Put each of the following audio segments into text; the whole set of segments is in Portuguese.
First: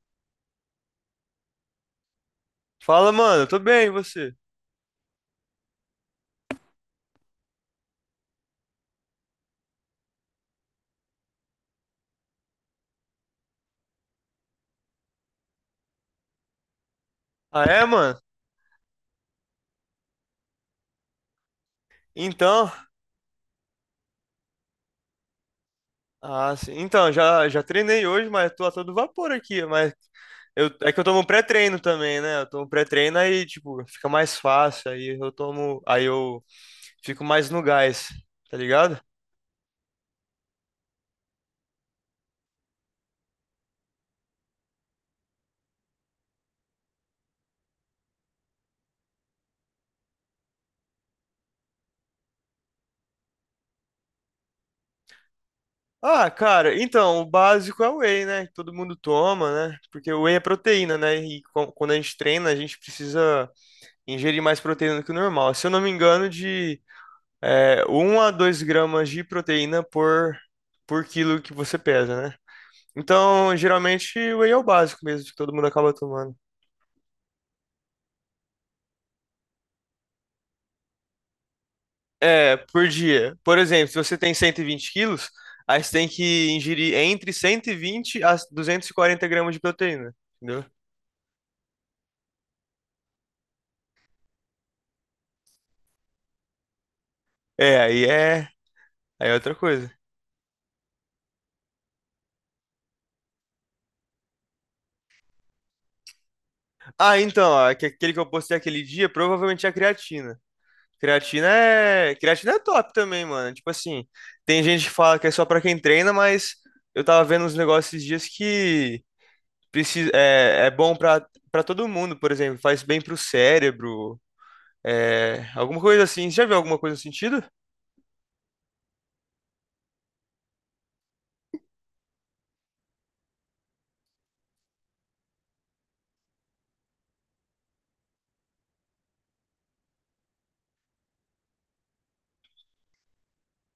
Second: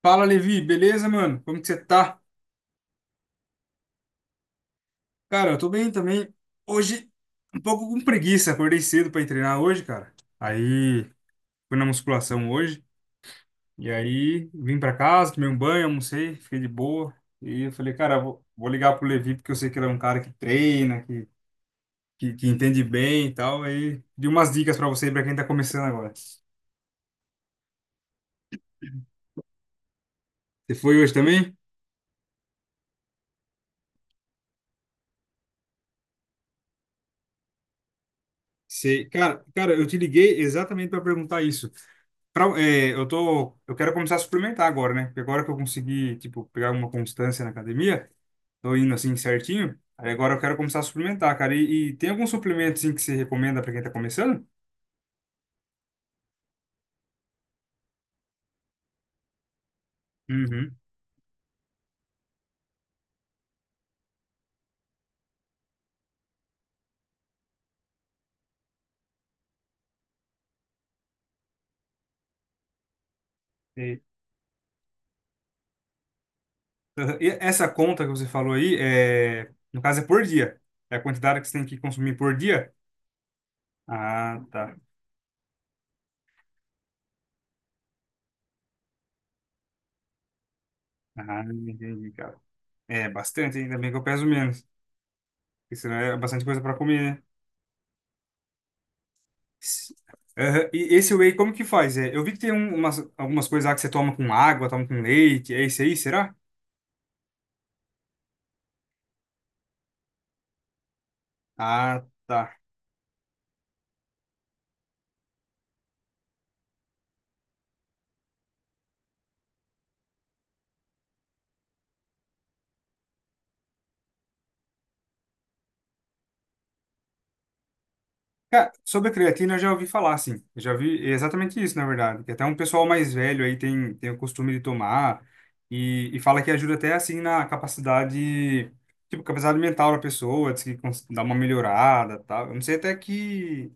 Fala, Levi, beleza, mano? Como que você tá? Fala, mano, tô bem, e você? Cara, eu tô bem também. Hoje, um pouco com preguiça, acordei cedo pra ir treinar hoje, cara. Aí, fui na musculação hoje, e aí vim pra casa, tomei um banho, almocei, fiquei de boa. E Ah, eu é, falei, mano? cara, vou ligar pro Levi, porque eu sei que ele é um cara que treina, que Então, entende bem e tal. Aí, de umas dicas pra você, e pra quem tá começando agora. ah, sim. Então, já treinei hoje, mas tô a todo vapor aqui, mas Você é que foi eu hoje tomo também? pré-treino também, né? Eu tomo pré-treino aí, tipo, fica mais fácil, aí eu fico mais no gás, tá ligado? Sei. Cara, eu te liguei exatamente pra perguntar isso. Eu quero começar a suplementar agora, né? Porque agora que eu consegui, tipo, pegar uma constância na academia, tô indo assim certinho. Aí agora eu quero começar a suplementar, cara. E tem algum suplemento assim que você recomenda para quem tá começando? Ah, cara, então, o básico é o whey, né? Que todo mundo toma, né? Porque o whey é Uhum. proteína, né? E quando a gente treina, a gente precisa ingerir mais proteína do que o normal. Se eu não me engano, de 1 a 2 gramas de proteína por quilo que você pesa, né? Então, E, geralmente, o whey é o básico mesmo, que todo mundo acaba tomando. e essa conta que você falou aí no caso é por dia. É a quantidade que você tem que consumir por É, dia? por dia. Por exemplo, se você tem Ah, cento e tá. vinte quilos, aí você tem que ingerir entre 120 a 240 gramas de proteína, entendeu? Ah, entendi, cara. É bastante, ainda bem que eu peso menos. Porque senão é bastante coisa para comer, né? É, aí é outra coisa. Aham. E esse whey, como que faz? Eu vi que tem algumas coisas lá que você toma com água, toma com leite, é esse aí, será? Ah, então, ó, aquele que eu postei aquele dia provavelmente é a creatina. Creatina Ah, é, creatina é tá. top também, mano. Tipo assim, tem gente que fala que é só pra quem treina, mas eu tava vendo uns negócios esses dias que é bom pra todo mundo, por exemplo, faz bem pro cérebro, alguma coisa assim. Você já viu alguma coisa no sentido? Cara, sobre a creatina eu já ouvi falar, assim. Eu já vi exatamente isso, na verdade. Que até um pessoal mais velho aí tem o costume de tomar e fala que ajuda até, assim, na capacidade, tipo, capacidade mental da pessoa, diz que dá uma melhorada, tal. Eu não sei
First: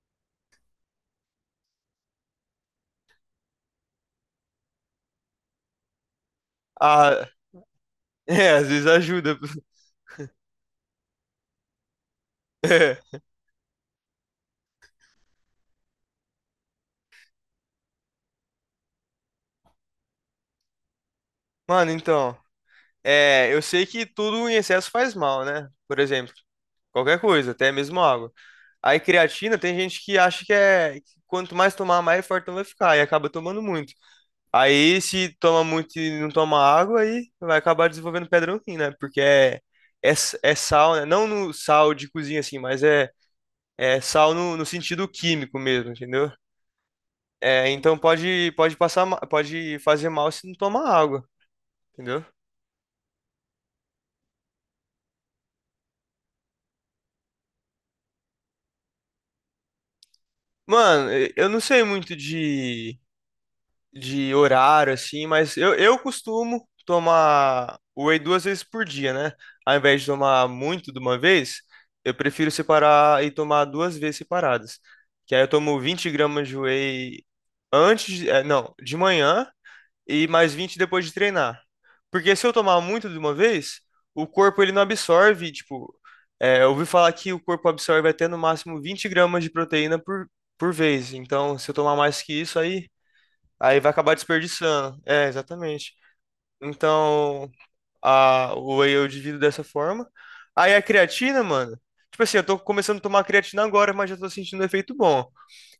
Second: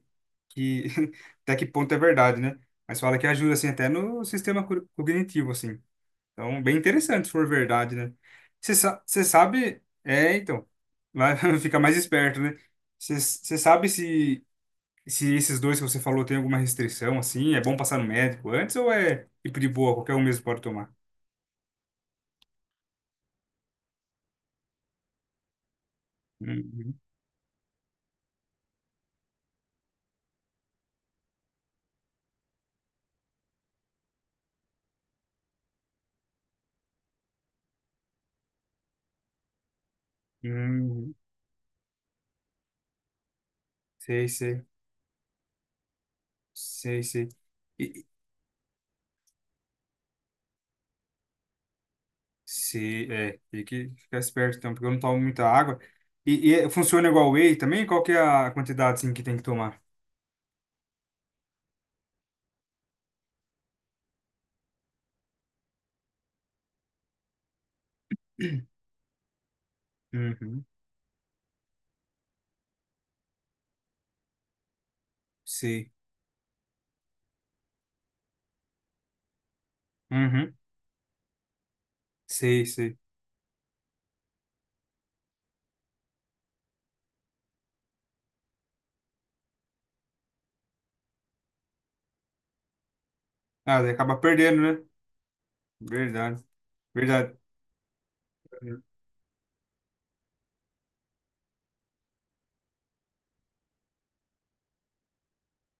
que, até que ponto é verdade, né? Mas fala que ajuda, assim, até no sistema cognitivo, assim. Então, bem interessante, Ah, se for verdade, né? é, às Você vezes sa- você ajuda. sabe. É, então. Vai ficar mais esperto, né? É. Você sabe se esses dois que você falou tem alguma restrição, assim? É bom passar no médico antes ou é tipo de boa, qualquer um mesmo pode tomar? Mano, então, eu sei que tudo em excesso faz mal, né? Por exemplo, Uhum. qualquer coisa, até mesmo água. Aí creatina, tem gente que acha que que quanto mais tomar, mais fortão vai ficar e acaba tomando muito. Aí, se toma muito e não toma água, aí vai acabar desenvolvendo pedra no rim, né? Porque é sal, né? Uhum. Não no sal de cozinha, assim, mas é Sei, sal no, sei. no sentido químico mesmo, entendeu? Sei, sei. É, E, então e- pode passar, pode fazer mal se não tomar água, entendeu? sei, é. Tem que ficar esperto, então, porque eu não tomo muita água. Funciona igual whey também? Qual que é a quantidade, assim, que tem que tomar? Mano, eu não sei muito de horário, assim, mas eu costumo tomar whey duas vezes por dia, né? Ao invés de tomar Uhum. muito de uma vez, eu prefiro separar e tomar 2 vezes separadas. Que aí eu tomo Sei. 20 gramas de whey antes, não, de manhã e mais Uhum. 20 depois de treinar. Porque se eu Sei, tomar sei. muito de uma vez, o corpo ele não absorve, tipo, eu ouvi falar que o corpo absorve até no máximo 20 gramas de proteína por vez. Então, se eu tomar mais que isso, aí Ah, vai daí acabar acaba perdendo, né? desperdiçando. É, exatamente. Verdade. Verdade. Então, o whey eu divido dessa forma. Aí a creatina, mano. Tipo assim, eu tô começando a tomar creatina agora, mas já tô sentindo um efeito bom.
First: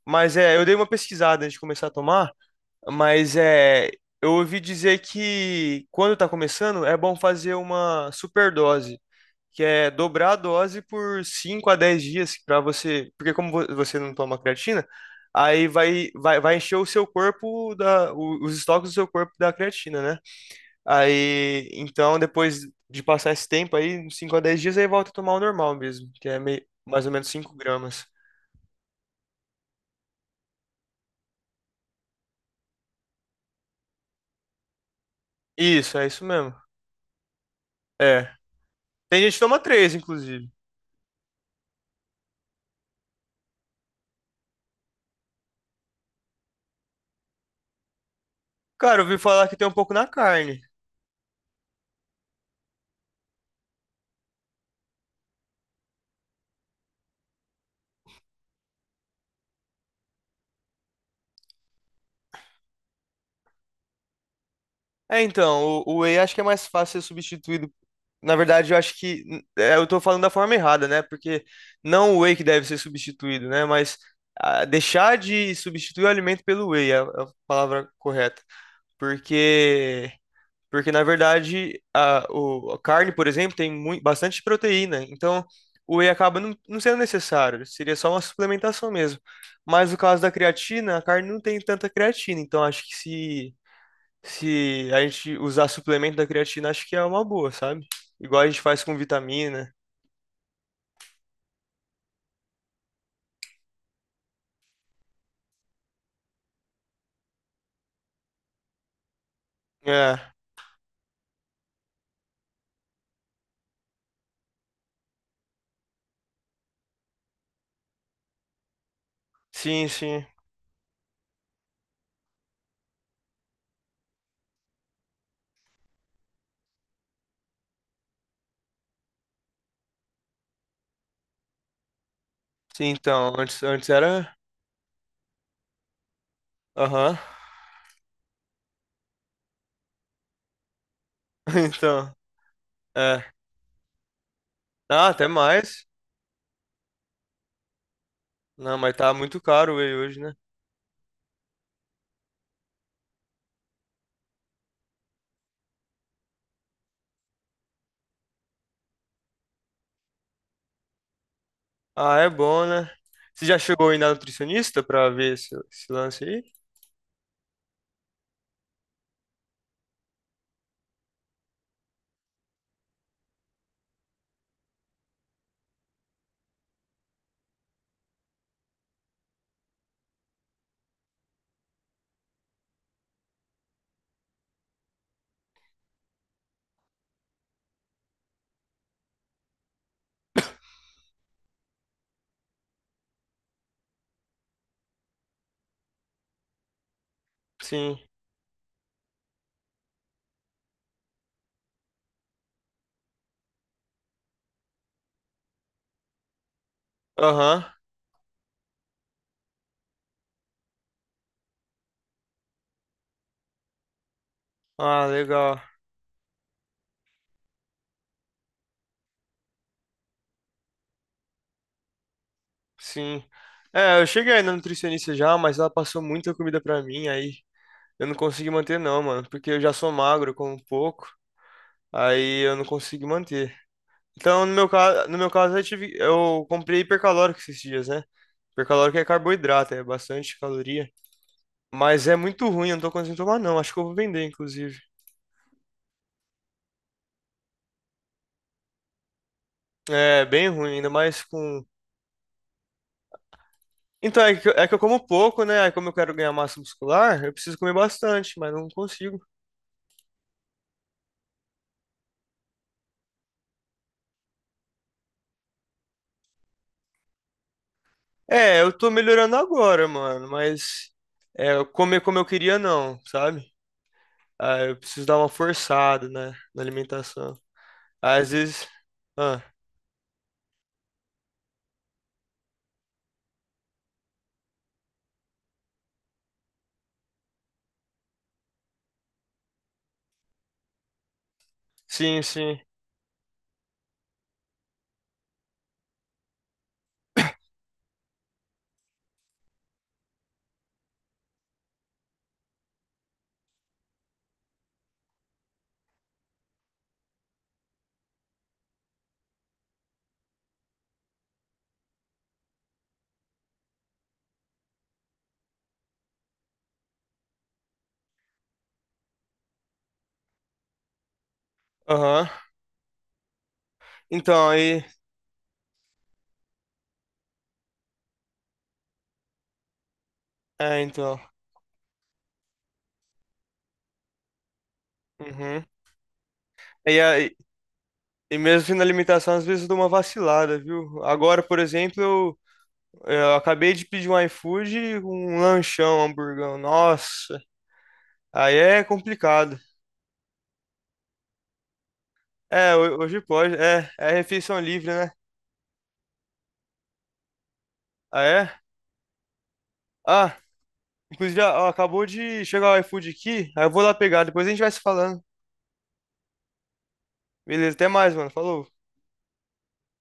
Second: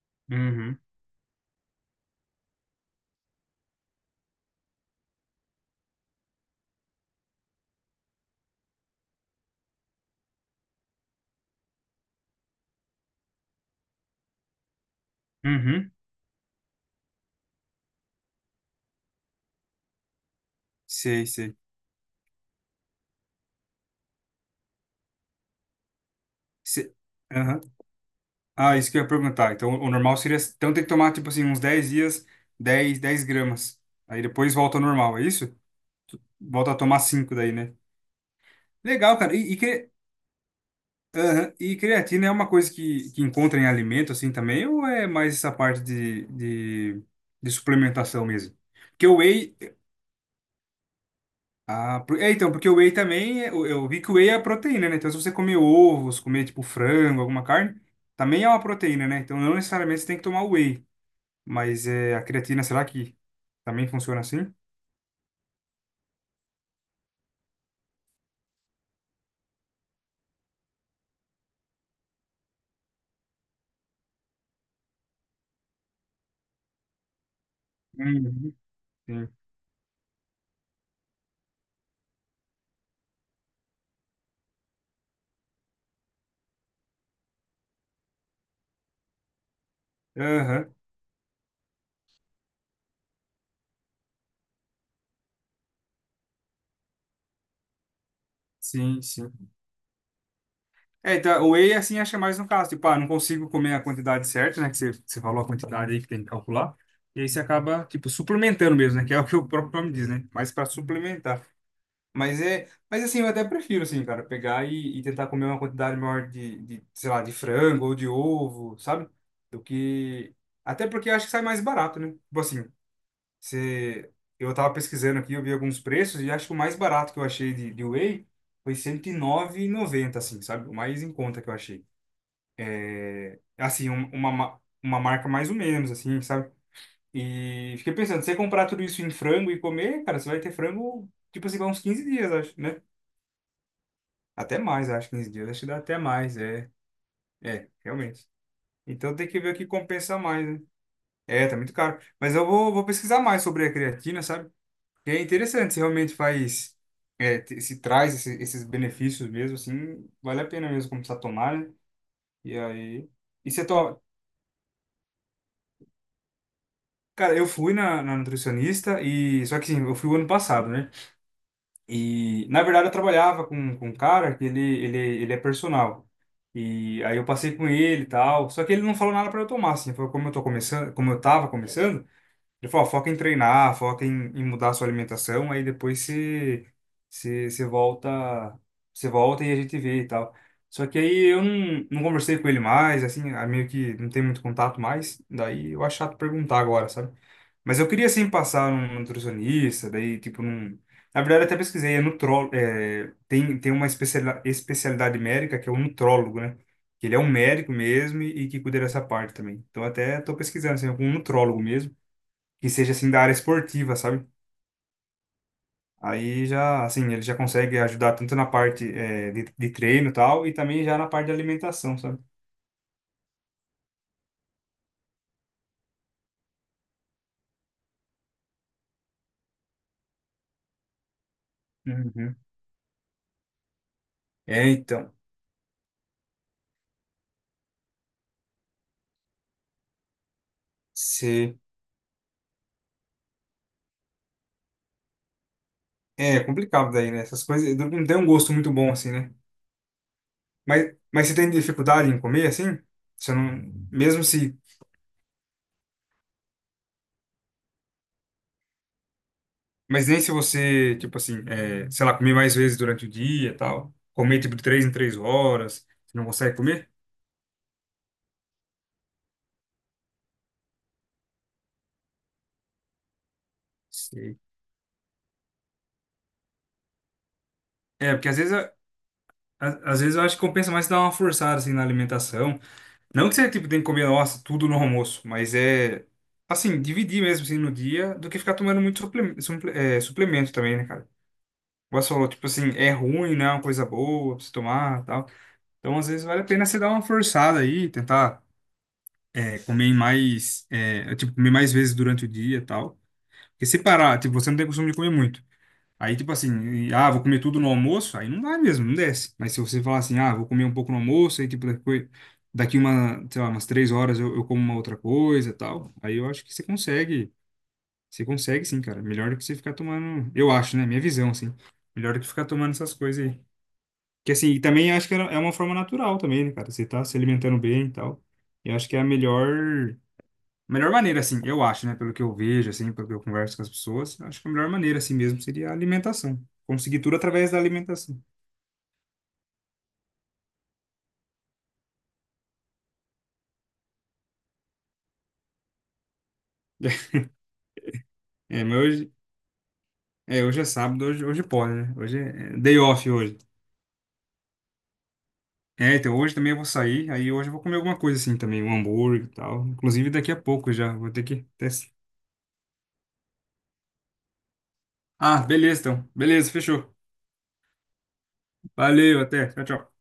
Mas eu dei Uhum. uma pesquisada antes de começar a tomar, mas eu ouvi dizer que quando tá começando, é bom fazer uma superdose que é dobrar a dose por 5 a 10 dias para você, porque como você não toma creatina, aí Uhum. vai encher o seu corpo os estoques do seu corpo da creatina, né? Sei, sei. Aí, então depois de passar esse tempo aí, uns 5 a dez dias, aí volta a tomar o normal mesmo, que é meio, Se- mais ou menos cinco Aham. gramas. Ah, isso que eu ia perguntar. Então, o normal seria. Então, tem que tomar, tipo assim, uns 10 dias, dez gramas. Aí depois volta ao normal, é isso? Isso, é isso mesmo. Volta a tomar 5 daí, né? É. Legal, Tem gente cara. que toma 3, inclusive. Aham. E creatina é uma coisa que encontra em alimento, assim, também? Ou é mais essa parte de suplementação mesmo? Cara, eu Porque o ouvi falar whey, que tem um pouco na carne. Ah, então, porque o whey também, eu vi que o whey é proteína, né? Então, se você comer ovos, comer, tipo, frango, alguma carne, também é uma proteína, né? Então, não necessariamente você tem que tomar o whey. Mas a creatina, será que também funciona assim? É, então, o whey acho que é mais fácil ser substituído. Na verdade, eu acho que eu tô falando da forma errada, né? Porque não o whey que deve ser substituído, né? Mas deixar de substituir o alimento pelo whey é a palavra correta. Uhum, sim. Porque, porque na verdade, a carne, por exemplo, tem muito, bastante proteína. Então, o whey acaba não sendo necessário. Seria só uma suplementação mesmo. Mas no caso da Aham, creatina, a carne não tem tanta creatina. Então, acho que se a gente usar suplemento da creatina, acho que é uma boa, sabe? Igual a gente faz com sim, sim. vitamina. É, então, o whey, assim, acha mais no caso. Tipo, ah, não consigo comer a quantidade certa, né? Que você falou a quantidade aí que tem que calcular. E aí você acaba, tipo, suplementando mesmo, né? Que é o que o próprio nome diz, né? É, Mas para suplementar. Mas assim, eu até prefiro, assim, cara, pegar e tentar comer uma quantidade maior sei lá, de frango ou de ovo, sabe? Do sim, sim. que. Até porque eu acho que sai mais barato, né? Tipo assim, você... eu tava pesquisando aqui, eu vi alguns preços e acho que o mais barato que eu achei de whey foi 109,90, assim, sabe? O mais em conta que eu achei. Sim, então, antes Assim, um- uma, era. ma- uma marca mais ou menos, assim, sabe? Aham. E fiquei pensando, se você comprar tudo isso em frango e comer, cara, você vai ter frango, tipo assim, vai uns 15 Então, dias, acho, né? é. Até mais, Ah, acho, até 15 dias. Acho que dá mais. até mais, é. É, realmente. Não, mas tá Então tem que muito ver o que caro o whey compensa hoje, né? mais, né? É, tá muito caro. Mas eu vou pesquisar mais sobre a creatina, sabe? E é interessante, se realmente faz, se traz esses benefícios mesmo, assim, vale a pena mesmo começar a tomar, né? Ah, é E bom, né? aí. Você E já você chegou aí toma. na nutricionista pra ver esse lance aí? Cara, eu fui na nutricionista e. Só que assim, eu fui o ano passado, né? E, na verdade, eu trabalhava com um cara que ele é personal. E aí eu passei com ele e tal. Só que ele não falou nada para eu tomar, assim. Foi como eu tô começando, como eu tava começando. Ele falou, ó, foca em treinar, foca em mudar a sua alimentação, aí depois você, você volta, você volta e a gente vê e tal. Só que aí eu não conversei com ele mais, assim, ah, meio que não tem muito contato mais, daí eu acho chato perguntar agora, sabe? Mas eu Sim. queria, assim, passar num nutricionista, daí, tipo, na verdade, eu até pesquisei, tem uma especialidade médica que é o nutrólogo, né? Que ele é um Aham. médico mesmo e que cuida dessa parte também. Então, até tô pesquisando, assim, algum nutrólogo mesmo, que seja assim da área esportiva, sabe? Ah, legal. Aí já, assim, ele já consegue ajudar tanto na parte de treino e tal, e também já na parte de alimentação, sabe? Sim. É, eu cheguei aí na nutricionista já, mas ela passou muita comida pra mim, aí eu não consegui manter não, mano, porque eu já sou magro, eu como pouco, Uhum. aí eu não consigo manter. Então, no É, meu caso, então, no meu caso eu comprei hipercalórico esses dias, né? Hipercalórico é carboidrato, é bastante caloria, se... mas é muito ruim, eu não tô conseguindo tomar não, acho que eu vou vender, inclusive. É complicado daí, né? Essas coisas não tem um gosto muito bom, assim, né? É bem ruim, ainda Mas, mais mas você tem com. dificuldade em comer, assim? Você não... Então, Mesmo se... é que eu como pouco, né? Aí como eu quero ganhar massa muscular, eu preciso comer bastante, mas não consigo. Mas nem se você, tipo assim, sei lá, comer mais vezes durante o dia e tal, comer, tipo, de 3 em 3 horas, você não consegue comer? É, eu tô melhorando agora, mano, mas eu comer como eu queria não, sabe? Sei. Ah, eu preciso dar uma forçada, né, na alimentação. É, porque Às às vezes vezes. Ah, às vezes eu acho que compensa mais dar uma forçada assim na alimentação. Não que você tipo tem que comer, nossa, tudo no almoço, mas é assim, dividir mesmo assim no dia do que ficar tomando muito suplemento também, né, cara? Igual você sim, falou, tipo sim. assim, é ruim, né? É uma coisa boa pra você tomar, tal. Então, às vezes vale a pena você dar uma forçada aí, tentar comer mais, tipo, comer mais vezes durante o dia, e tal. Porque se parar, tipo, você não tem costume de comer muito. Aí, tipo assim, vou comer tudo no almoço, aí não vai mesmo, não desce. Mas se você falar assim, ah, vou comer um pouco no almoço, aí, tipo, daqui uma, sei lá, umas 3 horas eu como uma outra coisa e tal, aí eu acho que você consegue sim, cara. Melhor do que você ficar tomando, eu acho, né? Minha visão, assim. Melhor do Aham. que ficar tomando essas coisas aí. Que assim, Então, e aí. também acho que é uma forma natural também, né, cara? Você tá se alimentando bem e tal. Eu acho que é a melhor, a É, melhor então. maneira, assim, eu acho, né? Pelo que eu vejo, assim, pelo que eu converso com as pessoas, acho que a melhor maneira, assim mesmo, Uhum. seria a alimentação. Conseguir E, tudo aí, através da alimentação. e mesmo na alimentação, às vezes eu dou uma vacilada, viu? Agora, por exemplo, eu acabei de pedir um iFood com um lanchão, um hamburgão. Nossa, aí É, mas é hoje, complicado. Hoje é sábado, hoje pode, né? Hoje é É, day off hoje hoje. pode. É refeição livre, né? É, então hoje também eu vou sair, aí hoje eu vou comer alguma coisa Ah, assim é? também, um hambúrguer e tal. Inclusive daqui Ah, a pouco já, vou ter inclusive, que... ó, até- acabou de chegar o iFood aqui. Aí eu vou lá pegar, depois a gente vai se falando. Ah, beleza então. Beleza, fechou. Beleza, até mais, mano. Falou. Valeu, até. Tchau, tchau.